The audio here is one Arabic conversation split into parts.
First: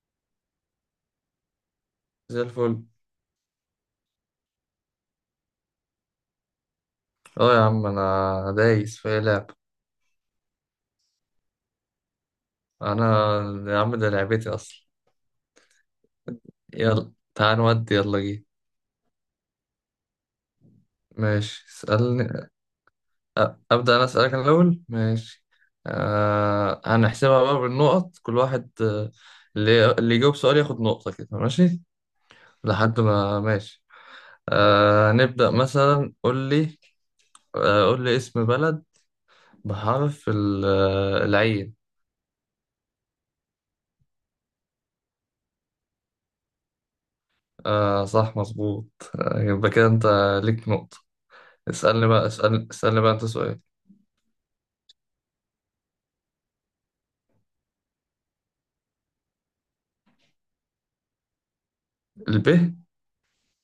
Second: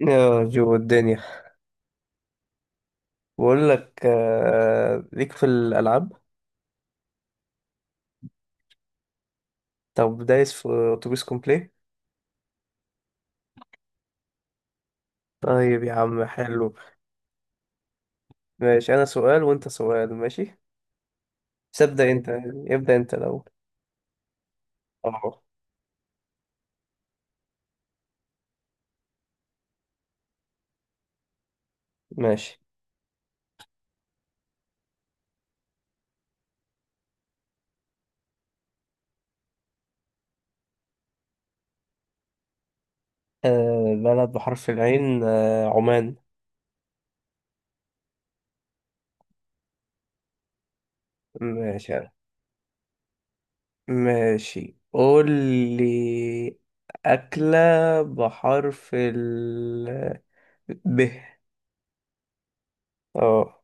يا جو الدنيا. زي الفل. بقول لك ليك في الألعاب. اه يا عم انا دايس في أي لعب. طب دايس في أتوبيس كومبلي. انا يا عم ده لعبتي اصلا. طيب يا عم، حلو. يلا تعال نودي يلا جي. ماشي، أنا سؤال وأنت سؤال، ماشي. ماشي بس ابدأ أنت. اسألني. ابدأ أنت الأول. ابدأ انا اسألك أنا الاول أه. ماشي. هنحسبها بقى بالنقط كل واحد، اللي يجاوب سؤال ياخد نقطة كده ماشي. ماشي. لحد ما ماشي. نبدأ مثلا قول لي، قول لي اسم بلد بحرف العين. أه بلد بحرف العين، عمان. آه صح مظبوط. يبقى كده انت ليك نقطة. ماشي اسألني أنا. بقى، اسألني اسألني بقى انت سؤال. ماشي، قول لي أكلة بحرف ال ب. الب؟ اه.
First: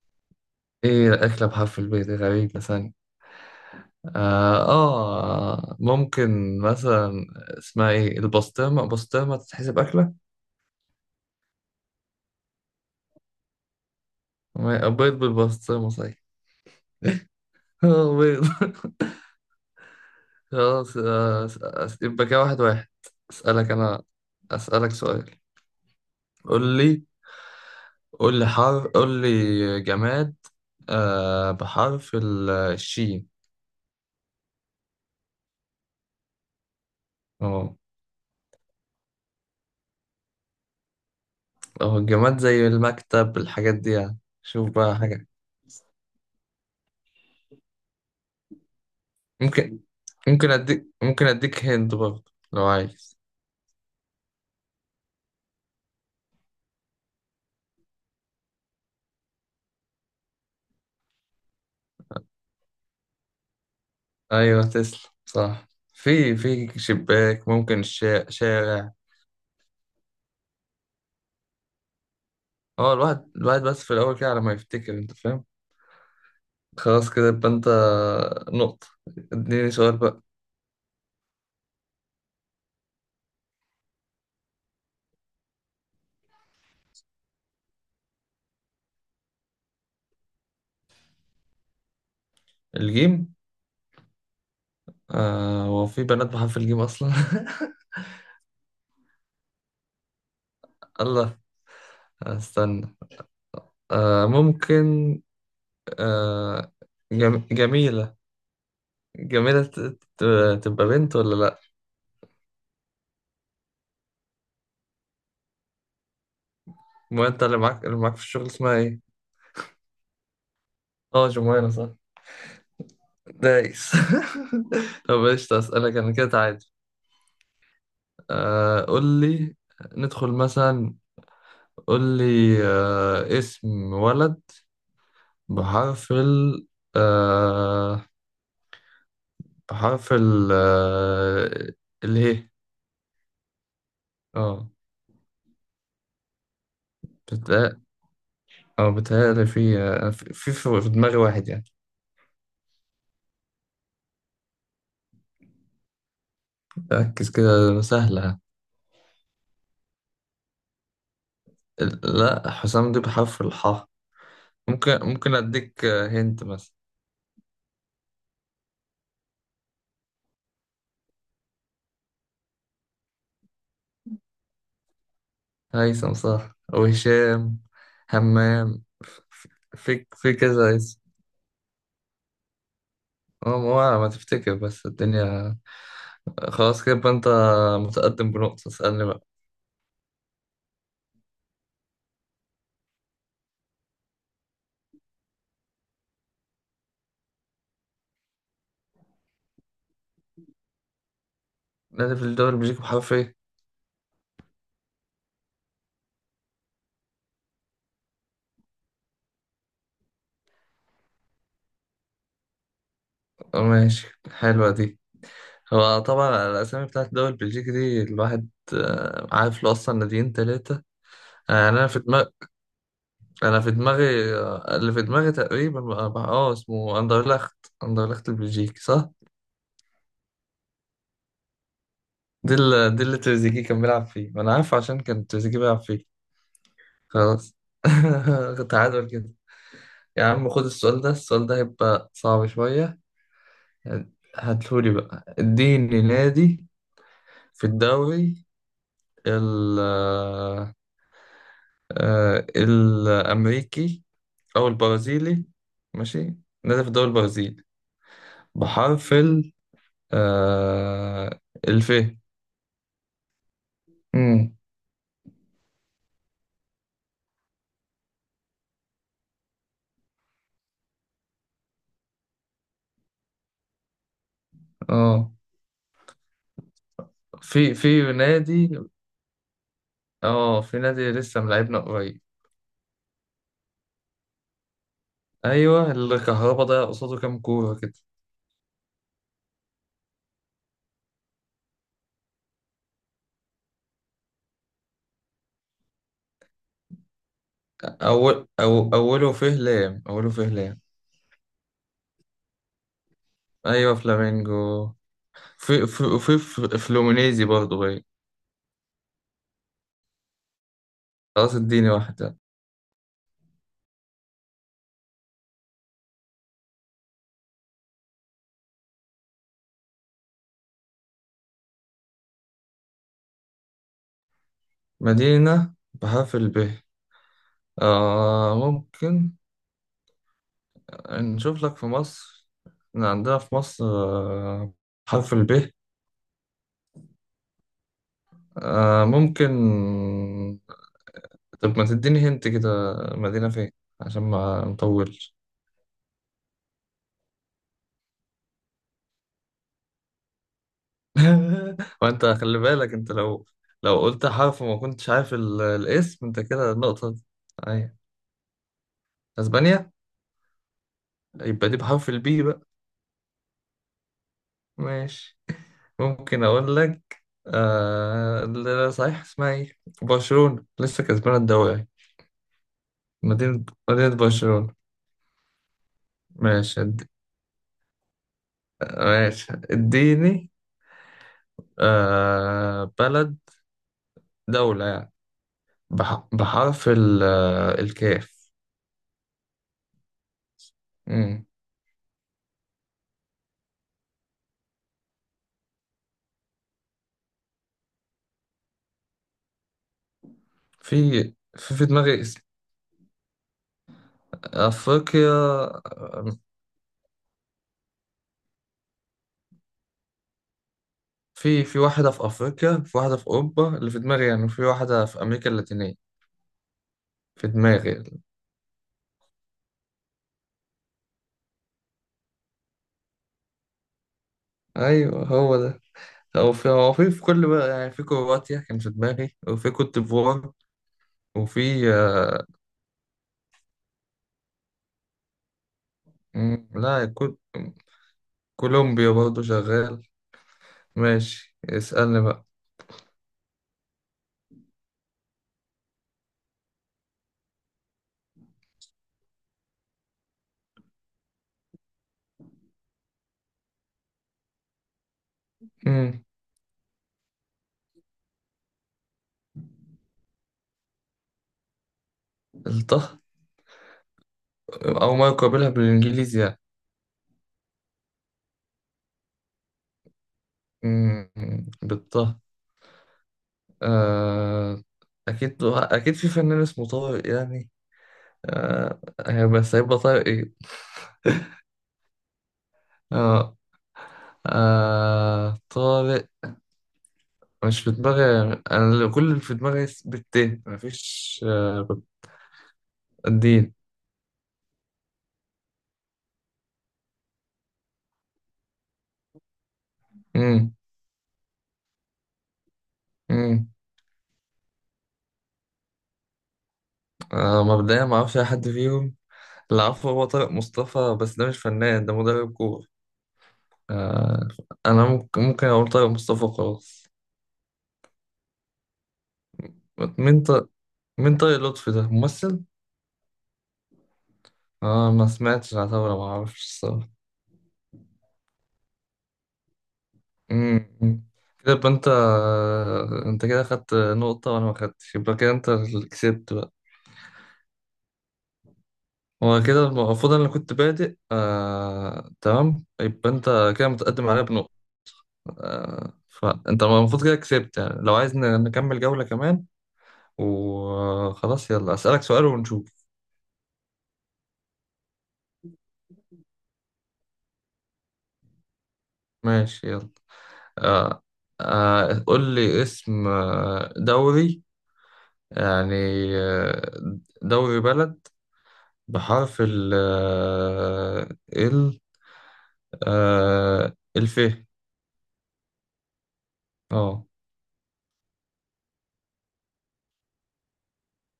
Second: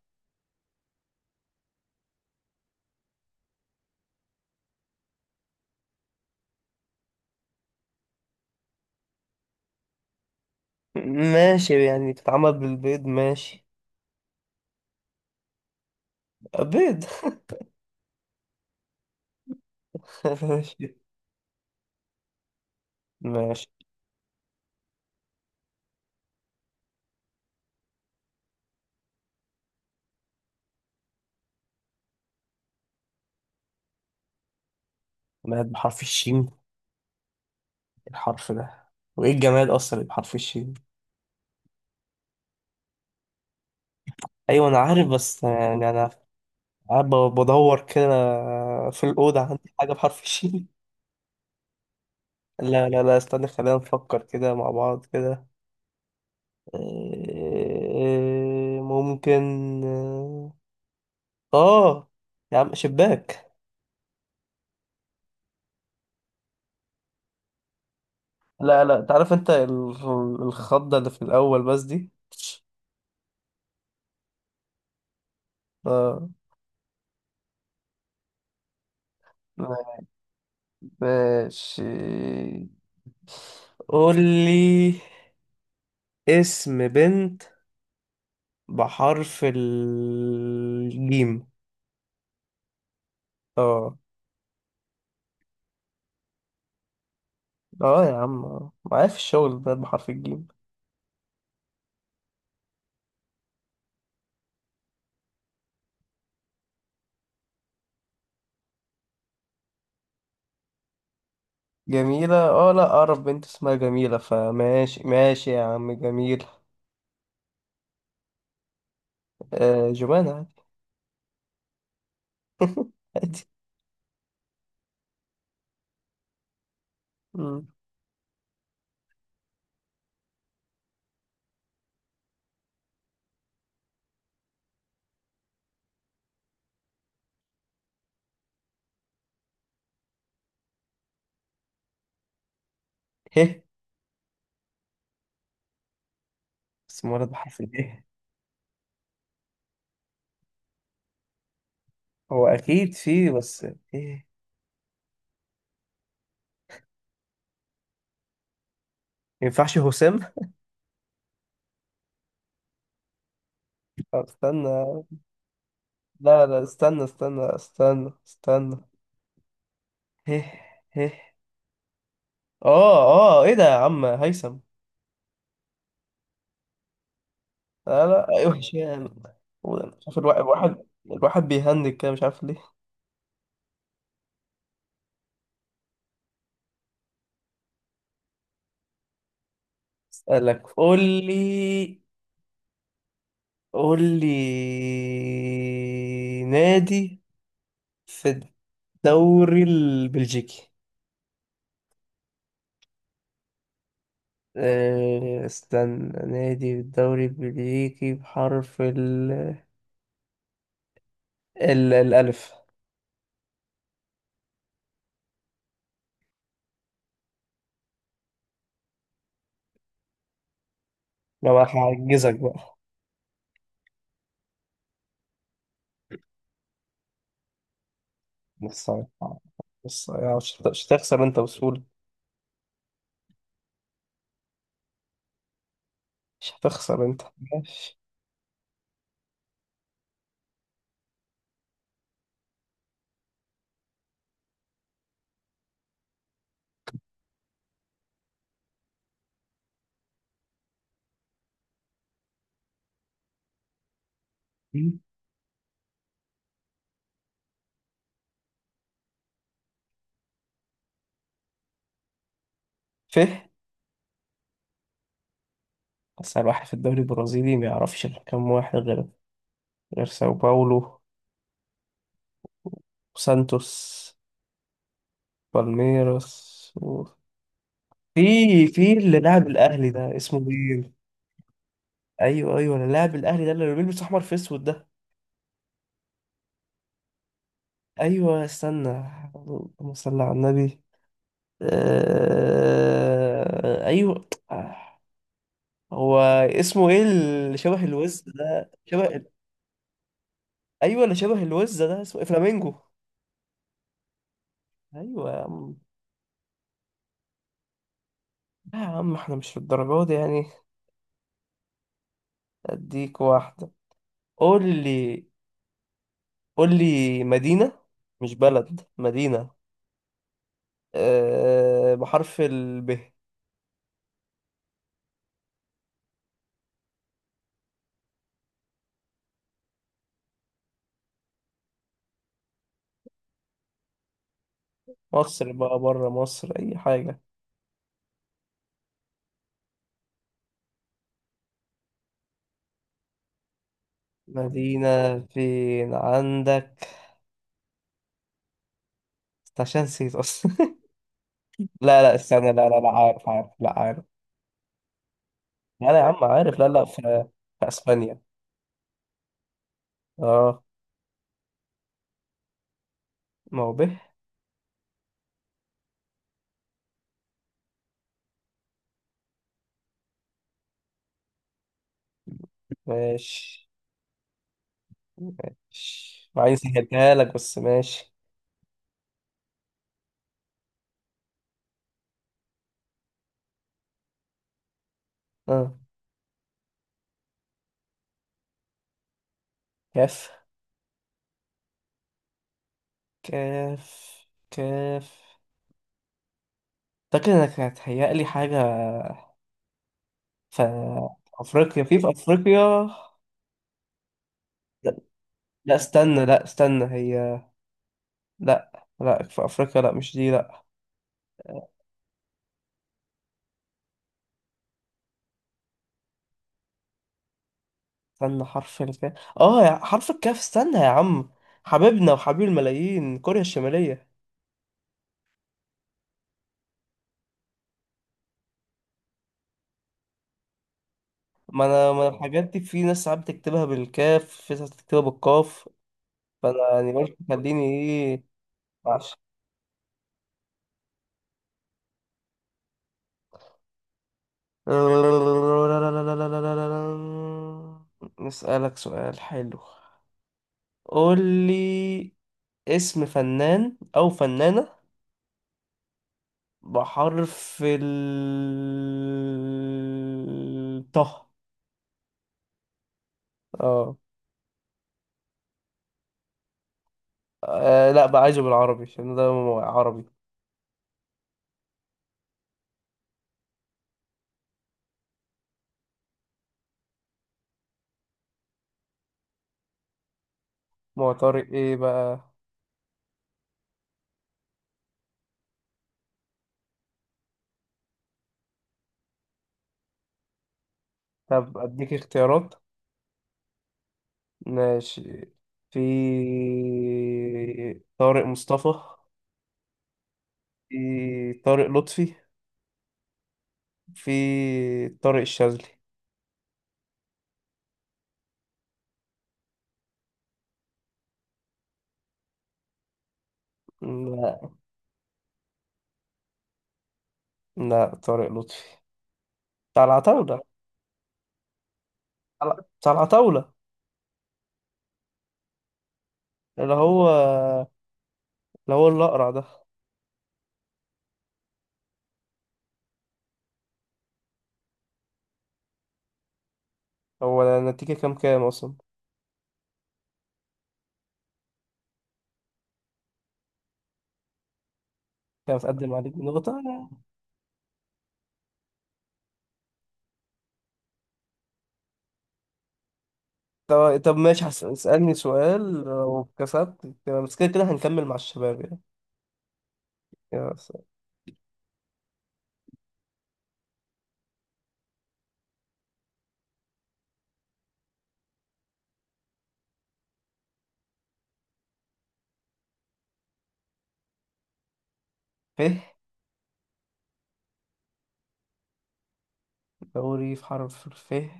ايه أكلة بحرف الب دي غريبة ثانية. ممكن مثلا اسمها ايه البسطرمة، بسطرمة تتحسب أكلة. ماشي، يعني بتتعمل بالبيض، ماشي. بيض بالبسطرمة صحيح. بيض. بيض. ماشي. خلاص يبقى كده واحد واحد. ماشي. اسألك انا، اسألك سؤال. قول لي، قول لي حرف، قول لي جماد بحرف الشين. جماد بحرف الشين إيه اه الحرف ده؟ وايه الجماد اصلا اللي بحرف الشين؟ اهو الجماد زي المكتب الحاجات دي يعني، ايوه شوف انا بقى عارف، حاجة. بس يعني انا قاعد بدور كده في الاوضه عندي ممكن حاجه بحرف ممكن الشين. اديك ممكن اديك هند برضه لو لا لا لا، عايز. استنى، خلينا نفكر كده مع بعض كده. إيه، ممكن اه يا عم، شباك. ايوه تسلم صح. في شباك، ممكن لا شارع. لا، تعرف انت الخضه اللي في الاول بس دي. اه الواحد الواحد بس في الاول كده على ما يفتكر انت فاهم. اه. خلاص كده يبقى انت نقطة. اديني سؤال بقى. ماشي، قول لي اسم بنت بحرف الجيم. الجيم؟ اه آه هو في بنات بحرف الجيم اصلا؟ اه يا عم، آه. معايا في الشغل بنت بحرف الجيم. الله، استنى. آه ممكن، آه جميلة، جميلة ت... تبقى بنت ولا لا؟ جميلة؟ اه، لا اعرف بنت اسمها جميلة، فماشي ماشي يا عم، جميل. ما انت اللي معاك، اللي معاك في الشغل اسمها ايه؟ آه، جمانة، عادي. اه جمانة صح. عادي. دايس. طب ايش اسالك انا كده عادي. مم. قول لي، ندخل مثلا، قول لي اسم ولد بحرف ال آه بحرف ال آه اللي هي. هه؟ اه اسم ولد بحرف بتقل. اله؟ اه بتهيألي في في دماغي واحد يعني. هو اكيد فيه، بس ايه؟ ركز كده سهلة. ما ينفعش هشام؟ لا حسام دي بحرف الحاء. طب ممكن استنى. ممكن اديك هنت لا لا، مثلا. استنى استنى استنى استنى. هه هه اه اه ايه ده يا عم، هيثم! هيثم صح، وهشام، لا لا، وحش همام، يعني، مش في عارف. في الواحد كذا الواحد اسم. الواحد بيهنج كده، مش عارف ليه. هو هو ما تفتكر بس الدنيا. خلاص كده يبقى انت متقدم بنقطة. اسألني بقى. اسألك. قول لي قول لي نادي في الدوري البلجيكي. نادي في الدوري البلجيكي بحرف ايه؟ استنى، نادي في الدوري البلجيكي بحرف الألف. اه ماشي حلوة دي. هو طبعا الأسامي بتاعت الدوري البلجيكي دي الواحد عارف له أصلا ناديين تلاتة. لو يعني هعجزك بقى. أنا في دماغي، اللي في دماغي تقريبا اسمه أندرلخت. أندرلخت البلجيكي بص صح؟ بص، مش هتخسر انت بسهولة. دي اللي تريزيجيه كان بيلعب فيه، ما انا عارف عشان كان تريزيجيه بيلعب فيه. مش هتخسر انت. خلاص. تعادل كده. يا عم خد السؤال ده، السؤال ده هيبقى صعب شوية يعني. هاتهولي بقى، اديني نادي في الدوري ال آه، الأمريكي أو ماشي. البرازيلي. ماشي. نادي في الدوري البرازيلي بحرف ال آه، الف. ف امم أسهل واحد في الدوري البرازيلي ما يعرفش إلا كام واحد، غير ساو باولو وسانتوس، اه بالميراس في في نادي. في اللي لاعب الأهلي ده اسمه اه في مين؟ نادي لسه ملاعبنا قريب. أيوه أيوه، اللي لاعب الأهلي ده اللي بيلبس أحمر في أسود ده. ايوه الكهرباء ده قصاده كام كوره كده. أيوه، استنى. اللهم صل على النبي. أيوه هو اسمه إيه اللي شبه الوز اول ده، أو شبه؟ اوله فيه لام، اوله فيه لام. أيوه، اللي شبه الوز ده اسمه إيه؟ فلامينجو! ايوه فلامينجو. أيوه يا عم. فلومينيزي برضه باين. لا يا عم، احنا مش في الدرجات دي يعني. خلاص اديني واحده. اديك واحدة. قول لي قول لي مدينة، مش بلد، مدينة. بحرف الب. مدينه بحرف الب؟ آه ممكن نشوف لك في مصر. إحنا عندنا في مصر حرف مصر الب. بقى بره مصر أي حاجة. آه ممكن، طب ما تديني هنت كده مدينه فين عشان ما مدينة نطولش. فين عندك؟ عشان نسيت أصلا. لا لا، وانت استنى، خلي لا لا، لا بالك انت عارف، لو، عارف، لا لو عارف. قلت حرف وما كنتش عارف لا لا يا عم، الاسم انت عارف. لا كده لا، في, النقطة دي. في ايوه أسبانيا. اسبانيا. اه. يبقى دي بحرف البي بقى. ما هو به. ماشي. ممكن اقول لك لا، صحيح اسمها ايه برشلونة لسه كسبانة الدوري. مدينة، ماشي. مدينة برشلونة. وبعدين ماشي سهلتها لك بس، ماشي. ماشي اديني بلد، دولة يعني، اه. بحرف الكاف. كاف. مم. كاف. كاف. أعتقد إنك هتهيألي حاجة في في في أفريقيا، في في دماغي اسم، أفريقيا. لا, أفريقيا. لا، استنى، لا، استنى هي. لا لا، في أفريقيا، لا، مش دي، لا. في واحدة في أفريقيا، في واحدة في أوروبا اللي في دماغي يعني، في واحدة في أمريكا اللاتينية في دماغي. استنى حرف الكاف. حرف الكاف. استنى يا عم. حبيبنا وحبيب الملايين، كوريا الشمالية! أيوه هو ده. هو في كل بقى يعني، في كرواتيا كان في دماغي، وفي كوت ديفوار، ما أنا وفي ما أنا آه، الحاجات دي في ناس ساعات بتكتبها بالكاف، في ناس بتكتبها بالقاف. فأنا مم، يعني لا قلت كوت، خليني إيه. كولومبيا معلش. برضه شغال. ماشي اسألني بقى. نسألك سؤال حلو. قول لي اسم فنان أو فنانة مم. بحرف ال طه. الطه؟ اه. أو ما يقابلها بالإنجليزي يعني. لا بقى، عايزه بالعربي عشان ده عربي. مم. بالطه. آه. أكيد أكيد في فنان اسمه طارق يعني. آه. بس هيبقى طارق إيه؟ ما هو طارق ايه بقى؟ آه، طارق مش في دماغي. انا كل اللي في دماغي بالتاء مفيش طب آه اديك اختيارات. الدين. ماشي، في طارق مصطفى، امم، في طارق لطفي، امم. في طارق الشاذلي. آه مبدئيا ما اعرفش اي حد فيهم. اللي اعرفه هو طارق مصطفى بس ده مش فنان ده مدرب كورة. آه لا انا ممكن، ممكن اقول طارق مصطفى خلاص. لا، طارق لطفي بتاع العتاولة. مين طارق، مين طارق لطفي ده ممثل؟ بتاع العتاولة، اه ما سمعتش عن طارق، ما اعرفش اللي هو الصراحة. اللي هو الأقرع ده. أمم. كده يبقى انت انت كده خدت نقطة وانا ما خدتش، يبقى كده انت اللي كسبت. هو النتيجة كام كام أصلا؟ هو كده المفروض انا اللي كنت بادئ تمام، يبقى انت كده متقدم عليا بنقطة. كان متقدم عليك بنقطة. فانت المفروض كده كسبت يعني. لو عايز نكمل جولة كمان وخلاص يلا، اسألك سؤال ونشوف. طب طب ماشي، اسألني سؤال، لو كسبت تمام، بس كده كده هنكمل مع الشباب يعني. ماشي يلا. يا س- آه، قول لي اسم دوري يعني، آه، دوري بلد بحرف ال آه، ال آه، الف. فه. اه. دوري في حرف الفه.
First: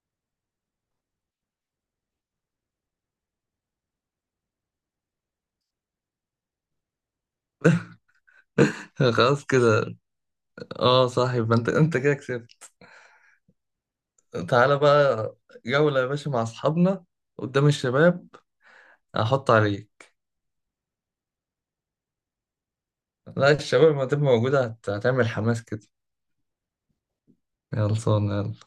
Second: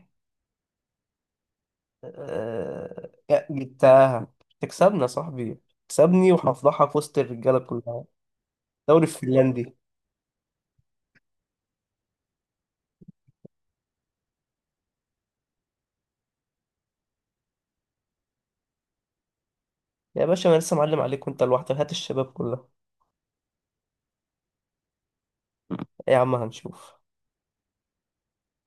جبتها! تكسبنا يا صاحبي، تكسبني وهفضحك في وسط الرجالة كلها. دوري خلاص فنلندي! كده. اه صح، يبقى انت انت كده كسبت. تعالى بقى جولة يا باشا مع أصحابنا قدام الشباب. هحط عليك. يا باشا، أنا لسه معلم عليك وأنت لوحدك، هات الشباب كلها. لا الشباب ما تبقى موجودة هتعمل حماس كده. يا عم هنشوف. يلا صون يلا.